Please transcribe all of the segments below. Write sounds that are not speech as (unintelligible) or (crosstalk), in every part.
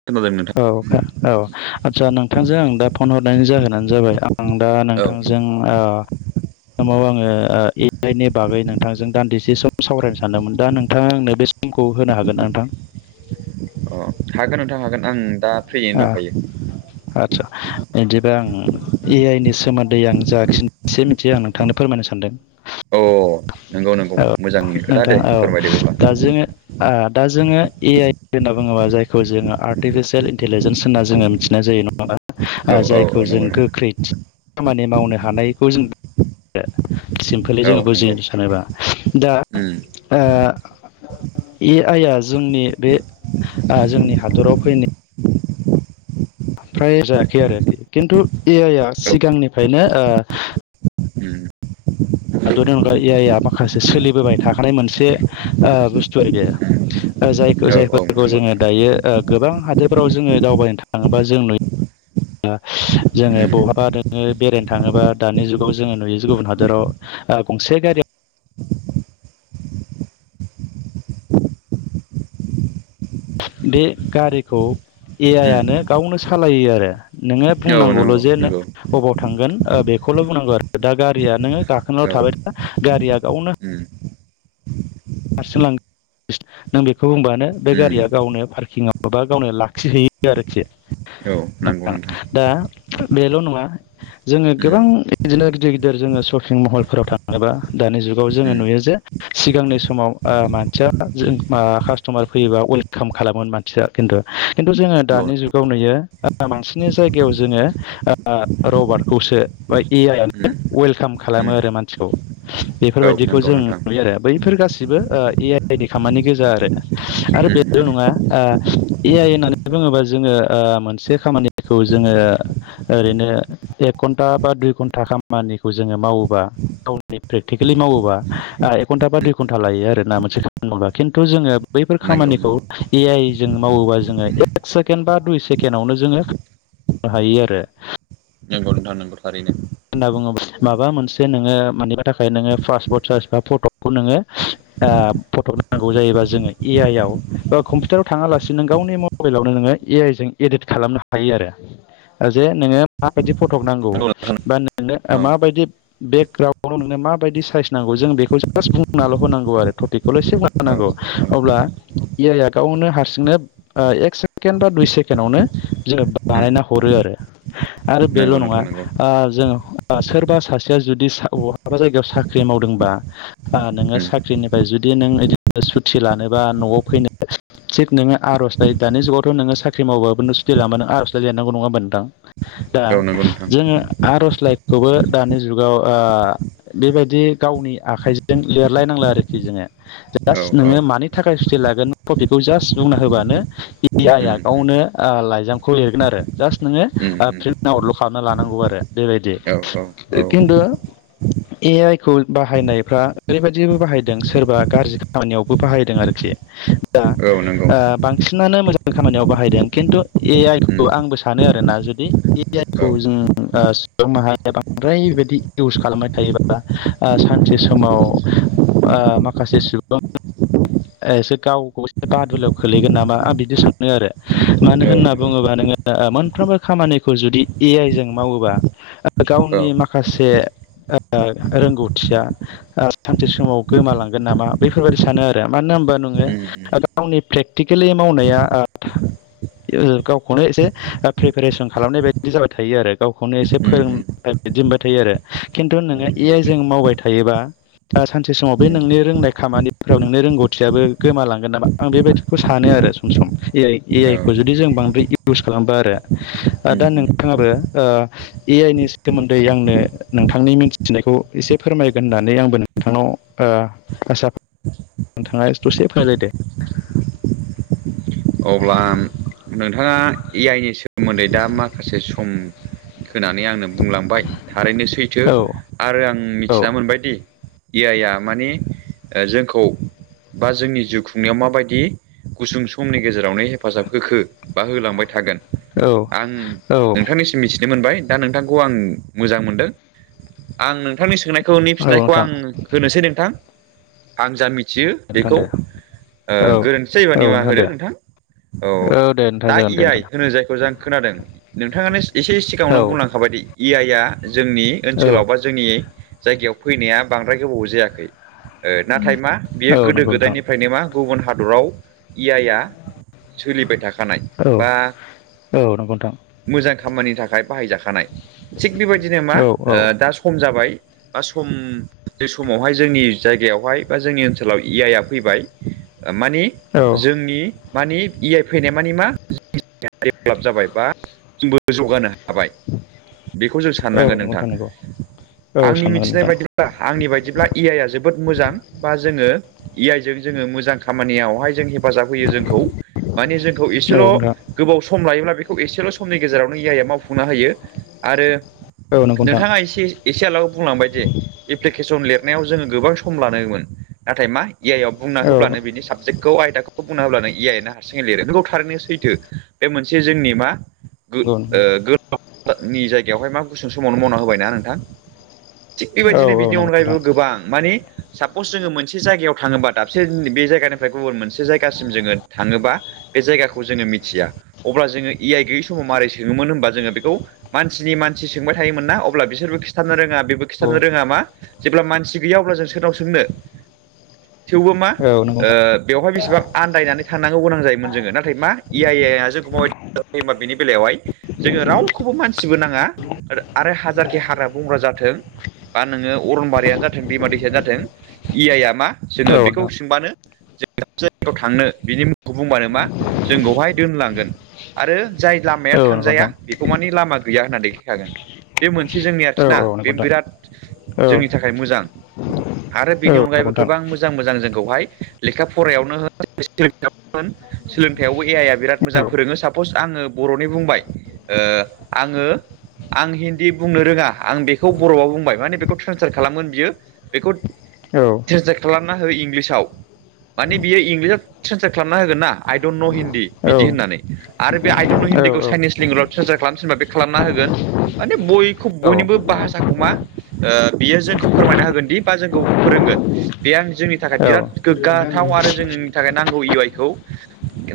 (unintelligible) औ औ आच्सा नोंथांजों आं दा फन हरनायनि जाहोनानो जाबाय आं दा औ नोंथांजों ओ समाव आंङो ए आइ नि बागै नोंथांजों दान्दिसे सम सावरायनो सानदोंमोन दा नोंथाङा आंनो बे समखौ होनो हागोन ना नोंथां अ हागोन नोंथां हागोन आं दा फ्रियैनो आ दंखायो आदसा बिदिब्ला आं ए आइ नि सोमोन्दै आं जााखिनसे मिथियो आं नोंथांनो फोरमायनो सानदों अ नंगौ नोंगौ औ मोजांनि खोथा नोंथां दे औ फोरमायदो अब्ला दा जोङो दा जोङो ए आइ होनना बुङोबा जायखौ जोङो आर्टिफिसियेल इन्टेलिजेन्स होनना जोङो मिथिनाय जायो औ नङा औ औ जायखौ जों नंगौ गोख्रै खामानि मावनो हानायखौ जों सिम्फोलै नोंथां औ जोङो नंगौ बुजिनो सानोबा दा उम ए आइ आ जोंनि बे जोंनि हादराव फैनाय फ्राय जायाखै आरोखि खिन्थु ए आइआ औ उम सिगांनिफ्रायनो उम हादरनि अनगा ए आइ आ माखासे सोलिबोबाय थाखानाय मोनसे बुस्थु आरोखि जायखौ औ औ जायफोरखौ नंगौ जोङो नोंथां दायो गोबां हादोरफ्राव जोङो दावबायनो थाङोबा जों नुयो जोङो उम बहाबा नोङो बेरायनो थाङोबा दानि जुगाव जोङो नुयो जे गुबुन हादराव गंसे गारि बे गारिखौ ए उम आइआनो गावनो सालायो आरो नोङो औ बुंनांगौल' नंगौ जे नंगौ अबाव थांगोन बेखौल' बुंनांगौ आरो दा गारिया नोङो गाखोनाल' थाबाय था गारिया गावनो ओम हारसिं लांगोन नों बेखौ बुंबानो बे नंगौ गारिया गावनो पार्किंआव माबा गावनो लाखिहैयो आरोखि नोंथां दा बेल' नङा जोङो गोबां उम बिदिनो गिदिर गिदिर जोङो सपिं महलफोराव थाङोबा दानि जुगाव जोङो नुयो उम जे सिगांनि समाव मानसिया कास्टमार फैयोबा वेलकाम खालामो मानसिया खिन्थु खिन्थु जोङो दानि जुगाव नुयो बांसिननि जायगायाव जोङो रबार्टखौसो बा ए आइयनो नंगौ उम वेलकाम खालामो आरो मानसिखौ औ बेफोरबायदिखौ नंगौ जों नोंथां नुयो आरो बैफोर गासिबो ए आइ नि खामानि गोजा आरो आरो उम बेल' उम नङा ए आइ होननानै बुङोबा जोङो मोनसे खामानिखौ जोङो ओरैनो एक घन्टा बा दुइ घन्टा खामानिखौ जोङो मावोबा प्रेक्टिकेलि मावोबा एक घन्टा बा गन्था लायो आरोना मोनसे खामानि मावब्ला खिन्थु जोङो बैफोर नंगौ खामानिखौ नंगौ ए आइ जों मावोबा जोङो एक सेकेण्ड बा दुइ सेकेण्डआवनो जोङो हायो आरो नंगौ नोंथां नंगौ थारैनो होनना बुङोबा माबा मोनसे नोङो मानिबा थाखाय नोङो पासपर्ट साइज बा फट' खौ नोङो फट' नांगौ जायोबा जोङो ए आइ आव बा कम्पिउटाराव थाङालासे नों गावनि मबाइलावनो नोङो ए आइ जों एडिट खालामनो हायो आरो जे नोङो माबायदि फटक नांगौ नंगौ नोंथां बा नोंनो औ माबायदि बेकग्राउन्डआव नोंनो माबायदि साइस नांगौ जों बेखौ जास्ट बुंनाल' होनांगौ आरो टपिकखौल' एसे औ बुं गौ औ अब्ला ए आइया गावनो हारसिंनो एक सेकेण्ड बा दुइ सेकेण्डआवनो जोङो उम बानायना हरो आरो आरो नंगौ बेल' नङा नोंथां नंगौ जों सोरबा सासेया जुदि सा-बहाबा जायगायाव साख्रि मावदोंबा नोङो उम साख्रिनिफ्राय जुदि नों बिदि सुत लानोबा न'आव फैनो थिग नोङो आर'जलाइ दानि जुगावथ' नोङो साख्रि मावबाबो नु सुथि लामानो आर'जलाइ लेरनांगौ नङाम मोनोनदां दा औ नंगौ नोंथां जोङो आर'जलाइखौबो दानि जुगाव बेबायदि गावनि आखाइजों लिरलायनांला आरोखि जोङो औ जास्ट औ नोङो मानि थाखाय फुथ लागोन टपिकखौ जास्ट बुंना होबानो उम आइया उम गावनो लाइजामखौ लिरगोन आरो जास्ट नोङो उम उम फ्रि्ट आउटल'ड खालामना लानांगौ आरो बेबायदि औ औ औ खिन्थु ए आइ खौ बाहायनायफ्रा ओरैबायदिबो बाहायदों सोरबा गाज्रि खामानियावबो बाहायदों आरोखि (inaudible) दा नंगौ ओ बां बांसिनानो मोजां खामानियाव बाहायदों खिन्थु ए आइ उम खौ आंबो सानो आरोना जुदि ए आइखौ औ जोङो (unintelligible) माहायाव बांद्राय बिदि इउस खालामबाय थायोबा सानसे समाव माखासे सुबुं एसे गावखौ एसे बादलायाव खोलैगोन नामा आं बिदि सानदों आरो मानो औ होनना नंगौ बुङोबा नोङो मोनफ्रोमबो खामानिखौ जुदि ए आइ जों मावोबा औ गावनि माखासे रोंगौथिया सानसे समाव गोमालांगोन नामा बैफोरबायदि सानो आरो मानो होनबा नोङो उम उम गावनि प्रेक्टिकेलि मावनाया गावखौनो एसे प्रिपेरेसन खालामनाय बायदि जाबाय थायो आरो गावखौनो एसे उम फोरों बिदि मोनबाय थायो आरो खिन्थु औ नोङो ए नंगौ आइ जों मावबाय थायोबा सानसे समाव बे उम नोंनि रोंनाय खामानिफ्राव नों रोंगौथियाबो गोमालांगोन नामा आं बेबायदिखौ सानो आरो सम सम ए आइ ए औ आइ खौ जुदि जों बांद्राय इउस खालामबा आरो उम दा उम नोंथाङाबो ए आइ नि सोमोन्दै आंनो नोंथांनि मिथिनायखौ एसे फोरमायगोन होननानै आंबो नोंथांनाव आसा नोंथाङा दसे फोरमायलायदो अब्ला नोंथाङा ए आइ नि सोमोन्दै दा माखासे सम होनानै आंनो बुंलांबाय थारैनो सैथो औ आरो आं औ मिथिना मोनबायदि ए आइआ माने जोंखौ बा जोंनि जिउ खुंनायाव माबायदि गुसुं समनि गेजेरावनो हेफाजाब होखो बा होलांबाय थागोन औ आं औ नोंथांनि मिथिनो मोनबाय दा नोंथांखौ आं मोजां मोनदों आं नोंथांनि सोंनाय खौनि फिसिनायखौ नोंथां आं होनोसै नोंथां आं जा मिथियो नोंथां बेखौ दे औ गोरोन्थि जायोबा औ निमाहा दे होदो। नोंथां औ दे नोंथां दा जागोन दे ए आइ नोंथां होनो जायखौ जों आं खोनादों नोंथाङानो एसे औ सिगाङावनो बुंनांखाबायदि इ आइ आ जोंनि औ ओनसोलाव बा जोंनि जायगायाव फैनाया बांद्राय गोबाव जायाखै। नाथाय मा बियो औ गोदो नंगौ नोंथां गोदायनिफ्रायनो मा गुबुन हादराव ए आइआ सोलिबाय थाखानाय औ बा औ नंगौ नोंथां मोजां खामानिनि थाखाय बाहायजाखानाय थिग बेबायदिनो मा औ औ दा सम जाबाय बा सम समावहाय जोंनि जायगायावहाय बा जोंनि ओनसोलाव इ आइआ फैबाय माने औ जोंनि माने इ आइ फैनाय माने मा डेपलब जाबाय बा जोंबो जौगानो हाबाय बेखौ जों स साननांगोन नंगौ नोंथां नंगौ औ आंनि साननांगोन मिथिनाय नोंथां बायदिब्ला आंनि बायदिब्ला ए आइ आ जोबोद मोजां बा जोङो ए आइ जों जोङो मोजां खामानियावहाय जों हेफाजाब होयो जोंखौ माने जोंखौ औ एसेल' नोंथां गोबाव सम लायोब्ला बेखौ एसेल' समनि गेजेरावनो ए आइ या मावफुंना हायो आरो औ नंगौ नोंथां नोंथाङा एसे एसे आगोलाव बुंलांबाय जे एप्लिकेसन लिरनायाव जोङो गोबां सम लानोमोन नाथाय मा ए आइ आव बुंना औ होब्लानो बिनि साबजेक्टखौ आयदाखौ बुंना होब्लानो ए आइ आनो हारसिंयै लिरो नोंगौ थारैनो सैथो बे मोनसे जोंनि मा नंगौ नि जायगायावहाय मा गुसुं समावनो मावना होबायना नोंथां? थिग नंगौ औ बेबायदिनो औ बिनि नंगौ नोंथां अनगायैबो गोबां मानि सापस जोङो मोनसे जायगायाव थाङोबा दाबसे बे जायगानिफ्राय गुबुन मोनसे जायगासिम जोङो थाङोबा बे जायगाखौ जोङो मिथिया अब्ला जोङो ए आइ गैयै समाव मारै सोङोमोन होनबा जोङो बेखौ मानसिनि मानसि सोंबाय थायोमोन ना अब्ला बिसोरबो खिथानो रोङा बेबो औ खिथानो रोङा मा जेब्ला मानसि गैया अब्ला जों सोरनाव सोंनो थेवबो मा औ नंगौ नोंथां औ नोंथां औ नंगौ नोंथां औ नंगौ नोंथां औ नंगौ नोंथां औ नंगौ नोंथां औ नंगौ नोंथां नंगौ नोंथां औ नोंथां औ नंगौ नोंथां नंगौ औ बेवहाय बेसेबां आन्दायनानै थांनांगौ गोनां जायोमोन जोङो नाथाय मा ए आइ आ जों माबायदियै हेफाजाब होयो होमबा बेनि बेलायावहाय जोङो रावखौबो मानसिबो नाङा आरो हाजारखि हाग्रा बंग्रा जाथों बा नोङो अरनबारियानो जाथों दैमा दैसायानो जाथों ए आइआ मा जोङो बेखौ सोंबानो जों दाबसे जायगायाव थांनो बिनि मुंखौ बुंबानो मा जोंखौहाय दोनलांगोन आरो जाय लामाया थांजाया औ बे खौ मानि लामा गैया होन्ना देखाय खागोन। बे मोनसे जोंनि आरोखि ना बे बिराद जोंनि थाखाय मोजां। आरो बेनि अनगायैबो गोबां मोजां मोजां जोंखौहाय लेखा फरायावनो (unintelligible) सोलोंथाइयावबो ए आइ आ बिराद मोजां फोरोङो सापस आङो बर'नि बुंबाय आङो आं हिन्दी बुंनो रोङा आं बेखौ बर'आव बुंबाय माने बेखौ ट्रेन्सलेट खालामगोन बियो बेखौ ट्रेन्सलेट खालामना हो इंलिसाव माने बियो इंलिसाव ट्रेन्सलेट खालामना होगोना आइ डन्ट न' हिन्दी बिदि होननानै आरो बे आइ डन्ट न' हिन्दीखौ चाइनिस लेंगुवेजाव ट्रेन्सलेट खालामनो थिनबा बे खालामना होगोन माने बयखौ बयनिबो भाषाखौ मा बियो जोंखौ फोरमायना होगोनदि बा जोंखौ फोरोंगोन बे आं जोंनि थाखाय बिराद गोग्गाथाव आरो जोंनि नि थाखाय नांगौ ए आइ खौ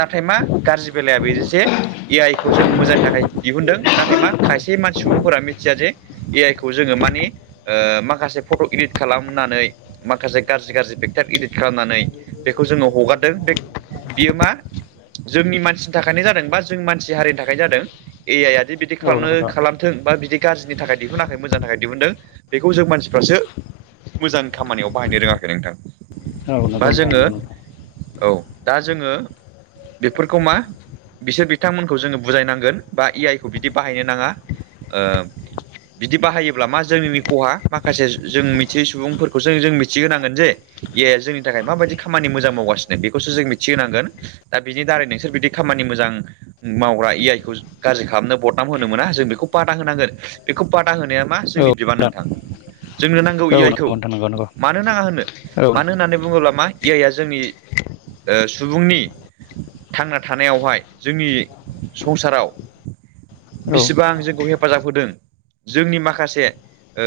नाथाय मा गाज्रि बेलाया बेनोजे ए आइ खौ जों मोजां थाखाय दिहुनदों नाथाय मा खायसे मानसि सुबुंफोरा मिथिया जे ए आइ खौ जोङो मानि माखासे फट' इदिट खालामनानै माखासे गाज्रि गाज्रि पिक्सार इदिट खालामनानै बेखौ जोङो हगारदों बे बियो मा जोंनि मानसिनि थाखायनो जादों बा जों मानसि हारिनि थाखायनो जादों। ए आइ आदि बिदि खालामनो खालामथों बा बिदि गाज्रिनि थाखाय दिहुनाखै मोजांनि थाखाय दिहुुनदों। बेखौ जों मानसिफ्रासो मोजां खामानियाव बाहायनो रोङाखै नोंथां बा जोङो औ दा जोङो बेफोरखौ मा बिसोर बिथांमोनखौ जोङो बुजायनांगोन बा ए आइ खौ बिदि बाहायनो नाङा बिदि बाहायोब्ला मा जोंनिनो खहा माखासे जों मिथियै सुबुंफोरखौसो जों मिथिहोनांगोन जे ए आइ जोंनि थाखाय माबायदि खामानि मोजां मावगासिनो बेखौसो जों मिथिहोनांगोन दा बिनि दारै नोंसोर बिदि खामानि मोजां मावग्रा ए आइ खौ गाज्रि खालामनो बदनाम होनो मोना जों बेखौ बादा होनांगोन बेखौ बादा होनाया मा जोंनि बिबान नोंथां जोंनो नांगौ ए आइ खौ मानो नाङा होननो मानो होननानै बुङोब्ला मा ए आइ आ जोंनि सुबुंनि थांना थानायावहाय जोंनि संसाराव बिसिबां जोंखौ हेफाजाब होदों जोंनि माखासे ओ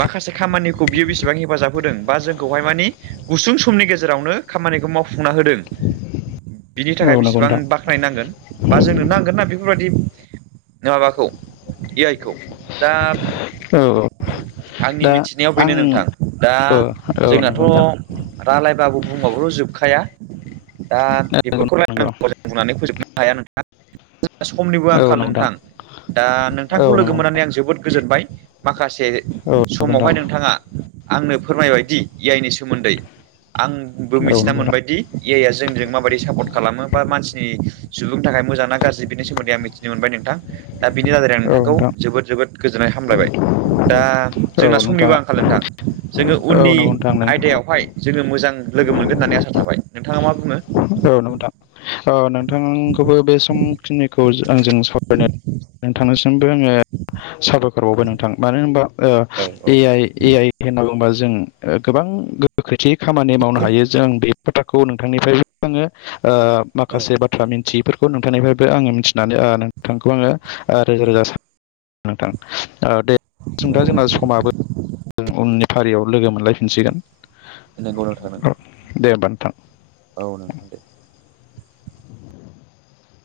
माखासे खामानिखौ बियो बेसेबां हेफाजाब होदों बा जोंखौहाय मानि गुसुं समनि गेजेरावनो खामानिखौ मावफुंना होदों बिनि थाखाय औ नंगौ बेसेबां नोंथां बाख खानायनांगोन बा जोंनो नांगोन ना बेफोरबायदि माबाखौ ए आइ खौ दा औ आंनि दा मिथिनायाव आं बेनो नोंथां दा औ औ जोंनाथ' नंगौ नोंथां रायलायबाबो बुंबाबो जोबखाया दा नंगौ बेफोरखौ नंगौ रायलायनांगौ बुंनानै फोजोबनो हाया नों थां समनिबो औ नंगौ आंखाल नोंथां दा नोंथांखौ औ लोगो नंगौ मोननानै आं जोबोद गोजोनबाय माखासे औ समावहाय नोंथाङा आंनो फोरमायबाय दि ए आइनि सम सोमोन्दै आंबो नंगौ मिथिना नोंथां मोनबायदि ए आइआ जोंजों माबायदि सापर्ट खालामो बा मानसिनि सुबुंनि थाखाय मोजां ना गाज्रि बेनि सोमोन्दै आं मिथि ननो मोनबाय नोंथां दा बिनि दादै आं औ नंगौ नोंथांखौ नोंथां जोबोद जोबोद गोजोननाय हामलायबाय। दा जोंना समनिबा आंखाल नोंथां। जोङो औ नोंथां औ उननि नंगौ नोंथां नोंथां आयदायावहाय जोङो मोजां लोगो मोनगोन होननानै आसा थाबाय। नोंथाङा मा बुङो? औ नोंथां औ नोंथांखौबो बे समखिनिखौ आंजों सावरायनो थांनो आङो साबायखरबावबाय नोंथां मानो होनबा औ औ ए आइ ए आइ होनना बुङोबा जों गोबां गोख्रैथिनि खामानि मावनो हायो जों बे खोथाखौ नोंथांनिफ्राय आङो ओ माखासे बा थ्रा मिन्थियैफोरखौ नोंथांनिफ्रायबो आङो मिथिनानै नोंथांखौ आङो रोजा रोजा सान नोंथां औ दे औ जोंदा जोंना समाबो जों उननि फारियाव लोगो मोनलायफिनसिगोन। नंगौ नोथां नंगौ दे होमबा नोंथां। औ नोंथां दे।